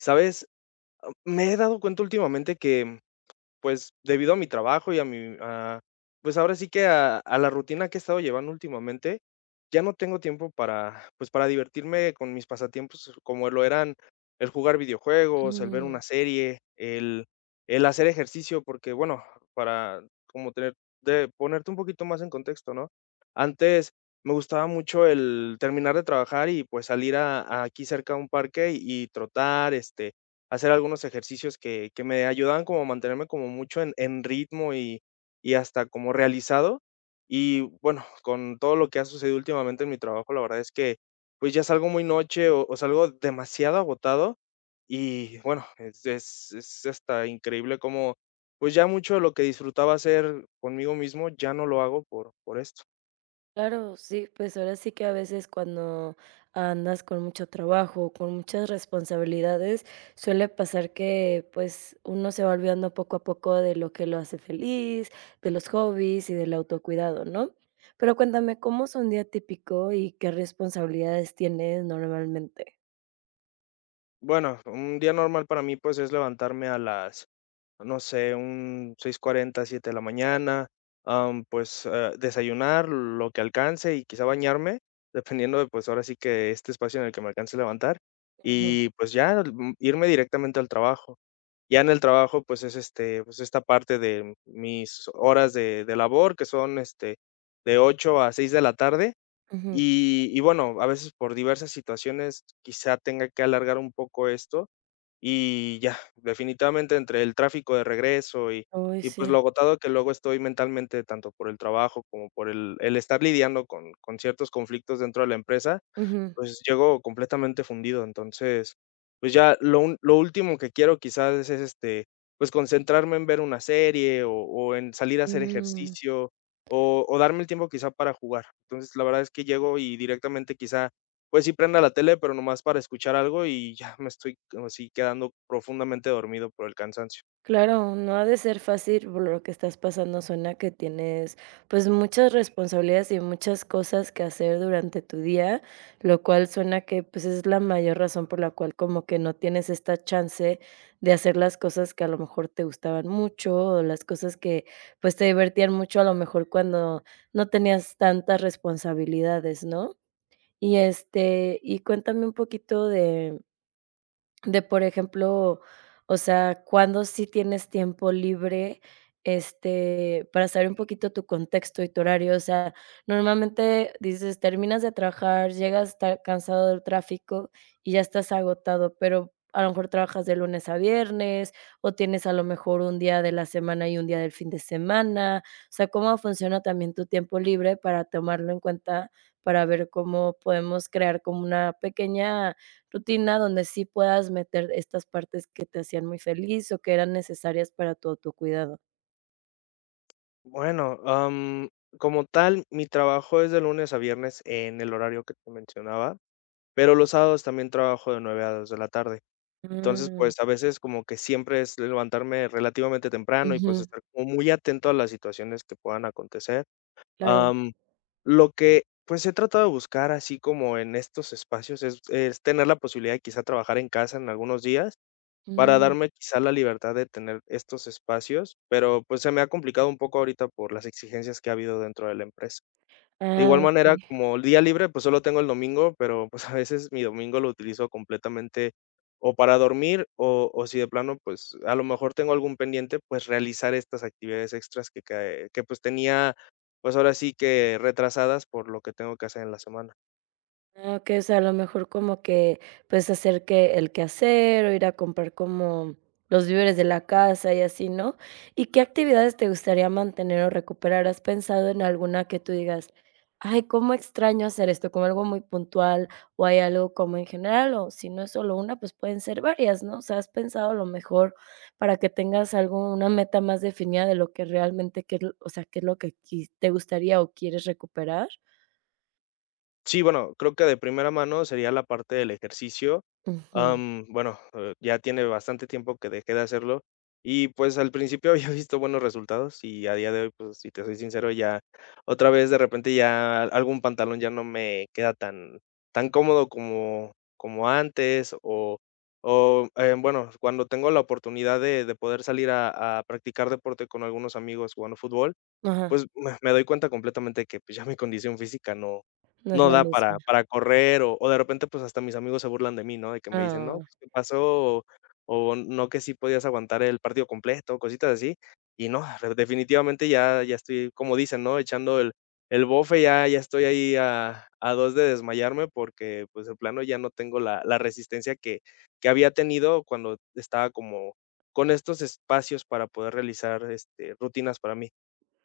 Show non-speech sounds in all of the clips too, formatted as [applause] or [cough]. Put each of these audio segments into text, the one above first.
¿Sabes? Me he dado cuenta últimamente que, pues, debido a mi trabajo pues ahora sí que a la rutina que he estado llevando últimamente, ya no tengo tiempo para, pues, para divertirme con mis pasatiempos como lo eran el jugar videojuegos, el ver una Mm, serie, el hacer ejercicio, porque bueno, para como tener, de ponerte un poquito más en contexto, ¿no? Antes me gustaba mucho el terminar de trabajar y pues salir a aquí cerca a un parque y trotar, hacer algunos ejercicios que me ayudaban como a mantenerme como mucho en ritmo y hasta como realizado. Y bueno, con todo lo que ha sucedido últimamente en mi trabajo, la verdad es que, pues, ya salgo muy noche o salgo demasiado agotado y bueno, es hasta increíble como pues, ya mucho de lo que disfrutaba hacer conmigo mismo, ya no lo hago por esto. claro, sí, pues ahora sí que a veces cuando andas con mucho trabajo, con muchas responsabilidades, suele pasar que pues uno se va olvidando poco a poco de lo que lo hace feliz, de los hobbies y del autocuidado, ¿no? Pero cuéntame, ¿cómo es un día típico y qué responsabilidades tienes normalmente? Bueno, un día normal para mí, pues, es levantarme a las no sé, un 6:47 de la mañana, desayunar lo que alcance y quizá bañarme, [laughs] dependiendo de, pues, ahora sí que este espacio en el que me alcance a levantar, Ujú, y pues ya, irme directamente al trabajo. Ya en el trabajo, pues, pues, esta parte de mis horas de labor, que son, de 8 a 6 de la tarde, ujú. y bueno, a veces por diversas situaciones quizá tenga que alargar un poco esto, y ya, definitivamente entre el tráfico de regreso y Uy, y pues lo sí. agotado que luego estoy mentalmente, tanto por el trabajo como por el estar lidiando con ciertos conflictos dentro de la empresa, pues, llego completamente fundido. Entonces, pues, ya lo último que quiero quizás es, pues, concentrarme en ver una serie o en salir a hacer Ujú. ejercicio o darme el tiempo quizá para jugar. Entonces, la verdad es que llego y directamente quizá, pues, sí prenda la tele, pero nomás para escuchar algo y ya me estoy como así quedando profundamente dormido por el cansancio. Claro, no ha de ser fácil por lo que estás pasando. Suena que tienes, pues, muchas responsabilidades y muchas cosas que hacer durante tu día, lo cual suena que, pues, es la mayor razón por la cual como que no tienes esta chance de hacer las cosas que a lo mejor te gustaban mucho, o las cosas que, pues, te divertían mucho, a lo mejor cuando no tenías tantas responsabilidades, ¿no? Y, este, y cuéntame un poquito de por ejemplo, o sea, cuando sí tienes tiempo libre, este, para saber un poquito tu contexto y tu horario. O sea, normalmente dices, terminas de trabajar, llegas, está cansado del tráfico y ya estás agotado, pero a lo mejor trabajas de lunes a viernes o tienes a lo mejor un día de la semana y un día del fin de semana. O sea, ¿cómo funciona también tu tiempo libre para tomarlo en cuenta, para ver cómo podemos crear como una pequeña rutina donde sí puedas meter estas partes que te hacían muy feliz o que eran necesarias para tu autocuidado? Bueno, como tal, mi trabajo es de lunes a viernes en el horario que te mencionaba, pero los sábados también trabajo de 9 a 2 de la tarde. Entonces, Mm. pues, a veces como que siempre es levantarme relativamente temprano y, pues, Ujú, estar como muy atento a las situaciones que puedan acontecer. claro. Am, lo que, pues, he tratado de buscar así como en estos espacios es tener la posibilidad de quizá trabajar en casa en algunos días para Mm. darme quizá la libertad de tener estos espacios, pero, pues, se me ha complicado un poco ahorita por las exigencias que ha habido dentro de la empresa. De Ah, igual okey. manera, como el día libre, pues solo tengo el domingo, pero pues a veces mi domingo lo utilizo completamente o para dormir o si de plano, pues a lo mejor tengo algún pendiente, pues realizar estas actividades extras que pues tenía, pues ahora sí que retrasadas por lo que tengo que hacer en la semana. Ah, okey, o sea, a lo mejor como que, pues, hacer que el quehacer, o ir a comprar como los víveres de la casa y así, ¿no? ¿Y qué actividades te gustaría mantener o recuperar? ¿Has pensado en alguna que tú digas: "Ay, cómo extraño hacer esto", como algo muy puntual, o hay algo como en general, o si no es solo una, pues, pueden ser varias, ¿no? O sea, ¿has pensado a lo mejor para que tengas algo una meta más definida de lo que realmente qué es lo o sea, qué es lo que qui te gustaría o quieres recuperar? Sí, bueno, creo que de primera mano sería la parte del ejercicio. Ujú, Ya tiene bastante tiempo que dejé de hacerlo y pues al principio [laughs] había visto buenos resultados y a día de hoy, pues si te soy sincero, ya otra vez de repente ya algún pantalón ya no me queda tan, tan cómodo como, como antes o bueno, cuando tengo la oportunidad de poder salir a practicar deporte con algunos amigos jugando fútbol ajá. pues, me doy cuenta completamente que, pues, ya mi condición física no No es no la da misma. para correr, o de repente, pues, hasta mis amigos se burlan de mí, ¿no? De que me dicen: Ah. "No, pues, ¿qué pasó?", o "No, que sí podías aguantar el partido completo", cositas así. Y no, definitivamente ya estoy, como dicen, ¿no? Echando el bofe, ya estoy ahí a 2 de desmayarme porque, pues, de plano ya no tengo la resistencia que había tenido cuando estaba como con estos espacios para poder realizar, rutinas para mí.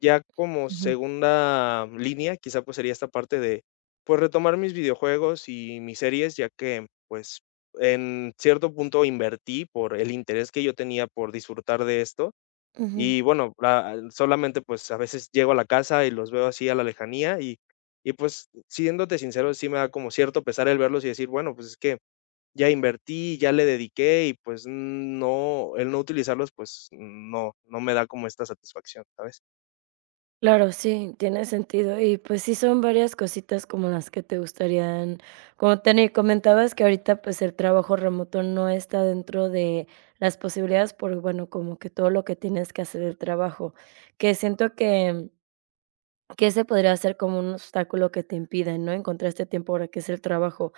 Ya como Ujú. segunda línea, quizá, pues, sería esta parte de, pues, retomar mis videojuegos y mis series, ya que, pues, en cierto punto invertí por el interés que yo tenía por disfrutar de esto. Ujú. Y bueno, solamente, pues, a veces llego a la casa y los veo así a la lejanía y, pues, siéndote sincero, sí me da como cierto pesar el verlos y decir: "Bueno, pues, es que ya invertí, ya le dediqué", y, pues, no el no utilizarlos, pues, no me da como esta satisfacción, ¿sabes? Claro, sí, tiene sentido. Y pues sí son varias cositas como las que te gustarían como tener. Comentabas que ahorita pues el trabajo remoto no está dentro de las posibilidades por, bueno, como que todo lo que tienes que hacer el trabajo, que siento que ese podría ser como un obstáculo que te impida, ¿no? Encontrar este tiempo ahora que es el trabajo.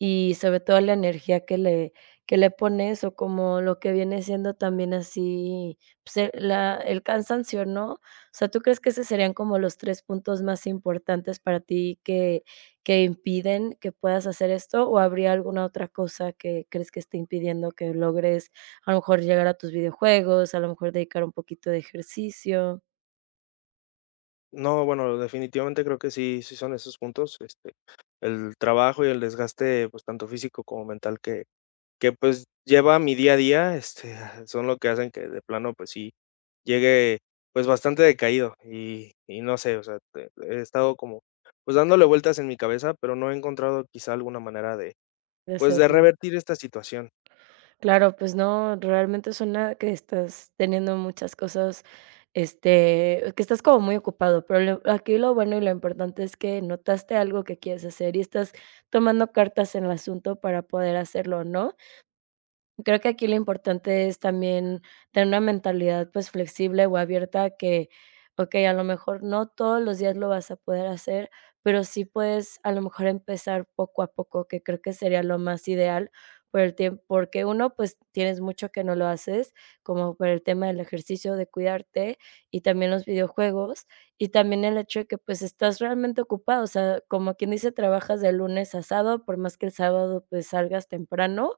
Y sobre todo la energía que le pones, o como lo que viene siendo también así, pues, la el cansancio, ¿no? O sea, ¿tú crees que esos serían como los 3 puntos más importantes para ti que impiden que puedas hacer esto, o habría alguna otra cosa que crees que esté impidiendo que logres, a lo mejor, llegar a tus videojuegos, a lo mejor dedicar un poquito de ejercicio, No, bueno, definitivamente creo que sí son esos puntos, el trabajo y el desgaste, pues, tanto físico como mental que, pues, lleva mi día a día, [laughs] son lo que hacen que de plano, pues sí, llegue, pues, bastante decaído y no sé, o sea, te he estado como, pues, dándole vueltas en mi cabeza, pero no he encontrado quizá alguna manera de, de pues, de hacerlo? revertir esta situación. Claro, pues no, realmente suena que estás teniendo muchas cosas, este, que estás como muy ocupado, pero aquí lo bueno y lo importante es que notaste algo que quieres hacer y estás tomando cartas en el asunto para poder hacerlo, ¿no? Creo que aquí lo importante es también tener una mentalidad, pues, flexible o abierta que, okey, a lo mejor no todos los días lo vas a poder hacer, pero sí puedes, a lo mejor, empezar poco a poco, que creo que sería lo más ideal por el tiempo porque uno, pues, tienes mucho que no lo haces, como por el tema del ejercicio, de cuidarte, y también los videojuegos, y también el hecho de que, pues, estás realmente ocupado, o sea, como quien dice, trabajas de lunes a sábado, por más que el sábado, pues, salgas temprano,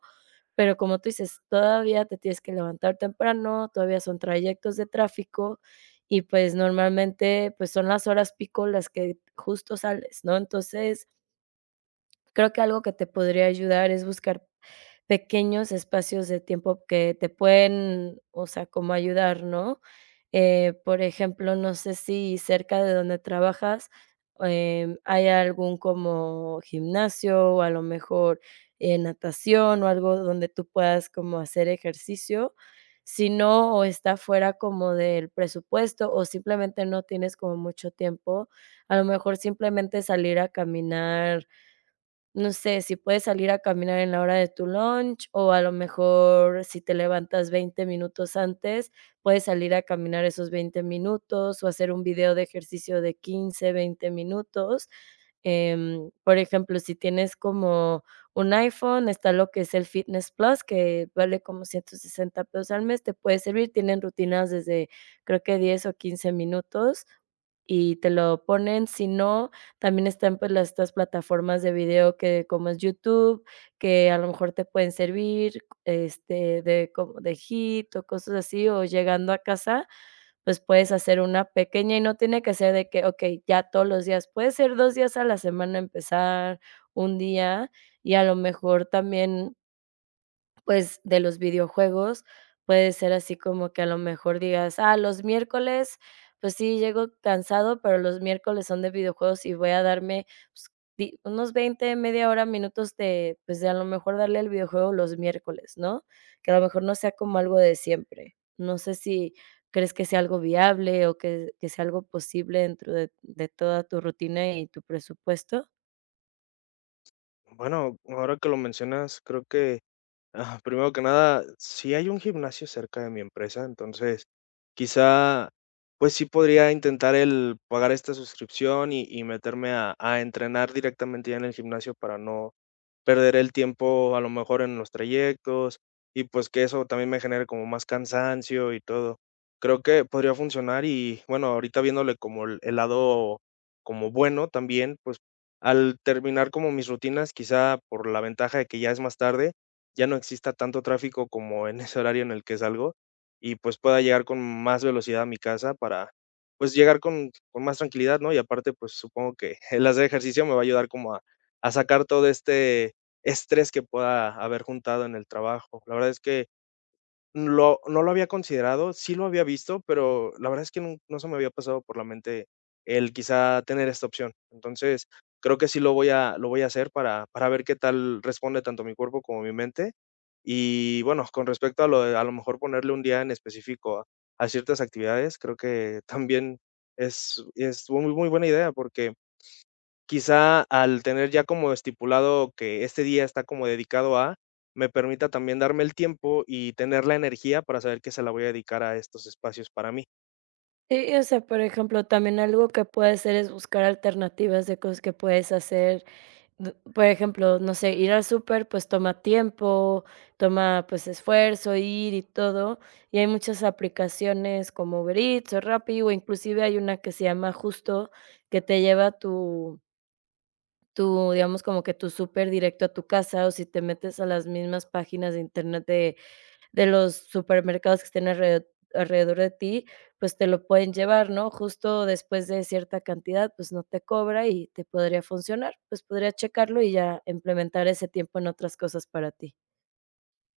pero como tú dices, todavía te tienes que levantar temprano, todavía son trayectos de tráfico y, pues, normalmente, pues, son las horas pico las que justo sales, ¿no? Entonces, creo que algo que te podría ayudar es buscar pequeños espacios de tiempo que te pueden, o sea, como ayudar, ¿no? Por ejemplo, no sé si cerca de donde trabajas, em, hay algún como gimnasio o a lo mejor, natación o algo donde tú puedas como hacer ejercicio. Si no, o está fuera como del presupuesto o simplemente no tienes como mucho tiempo, a lo mejor simplemente salir a caminar, no sé, si puedes salir a caminar en la hora de tu lunch, o a lo mejor si te levantas 20 minutos antes, puedes salir a caminar esos 20 minutos, o hacer un video de ejercicio de 15, 20 minutos. Em, por ejemplo, si tienes como un iPhone, está lo que es el Fitness Plus, que vale como 160 pesos al mes, te puede servir. Tienen rutinas desde creo que 10 o 15 minutos y te lo ponen. Si no, también están, pues, las estas plataformas de video que como es YouTube, que a lo mejor te pueden servir, este, de como de hit o cosas así, o llegando a casa, pues, puedes hacer una pequeña y no tiene que ser de que, okey, ya todos los días, puede ser 2 días a la semana empezar, un día, y a lo mejor también pues, de los videojuegos, puede ser así como que a lo mejor digas: "Ah, los miércoles, pues sí, llego cansado, pero los miércoles son de videojuegos y voy a darme, pues, di unos 20 media hora, minutos de, pues, de a lo mejor darle al videojuego los miércoles", ¿no? Que a lo mejor no sea como algo de siempre. No sé si crees que sea algo viable o que sea algo posible dentro de toda tu rutina y tu presupuesto. Bueno, ahora que lo mencionas, creo que primero que nada, sí hay un gimnasio cerca de mi empresa, entonces quizá, pues sí podría intentar el pagar esta suscripción y meterme a entrenar directamente ya en el gimnasio para no perder el tiempo a lo mejor en los trayectos y pues que eso también me genere como más cansancio y todo. Creo que podría funcionar y bueno, ahorita viéndole como el lado como bueno también, pues al terminar como mis rutinas, quizá por la ventaja de que ya es más tarde ya no exista tanto tráfico como en ese horario en el que salgo y pues pueda llegar con más velocidad a mi casa para pues llegar con más tranquilidad, ¿no? Y aparte, pues supongo que [laughs] el hacer ejercicio me va a ayudar como a sacar todo este estrés que pueda haber juntado en el trabajo. La verdad es que lo no lo había considerado, sí lo había visto, pero la verdad es que nun no se me había pasado por la mente el quizá tener esta opción. Entonces, creo que sí lo voy a hacer para ver qué tal responde tanto mi cuerpo como mi mente. Y bueno, con respecto a lo de a lo mejor ponerle un día en específico a ciertas actividades, creo que también es muy muy buena idea porque quizá al tener ya como estipulado que este día está como dedicado a, me permita también darme el tiempo y tener la energía para saber que se la voy a dedicar a estos espacios para mí. Sí, o sea, por ejemplo, también algo que puedes hacer es buscar alternativas de cosas que puedes hacer. Por ejemplo, no sé, ir al súper, pues toma tiempo, toma pues esfuerzo, ir y todo. Y hay muchas aplicaciones como Uber Eats o Rappi, o inclusive hay una que se llama Justo, que te lleva tu, digamos, como que tu súper directo a tu casa, o si te metes a las mismas páginas de internet de los supermercados que estén alredo alrededor de ti, pues, te lo pueden llevar, ¿no? Justo después de cierta cantidad, pues, no te cobra y te podría funcionar. Pues, podría checarlo y ya implementar ese tiempo en otras cosas para ti.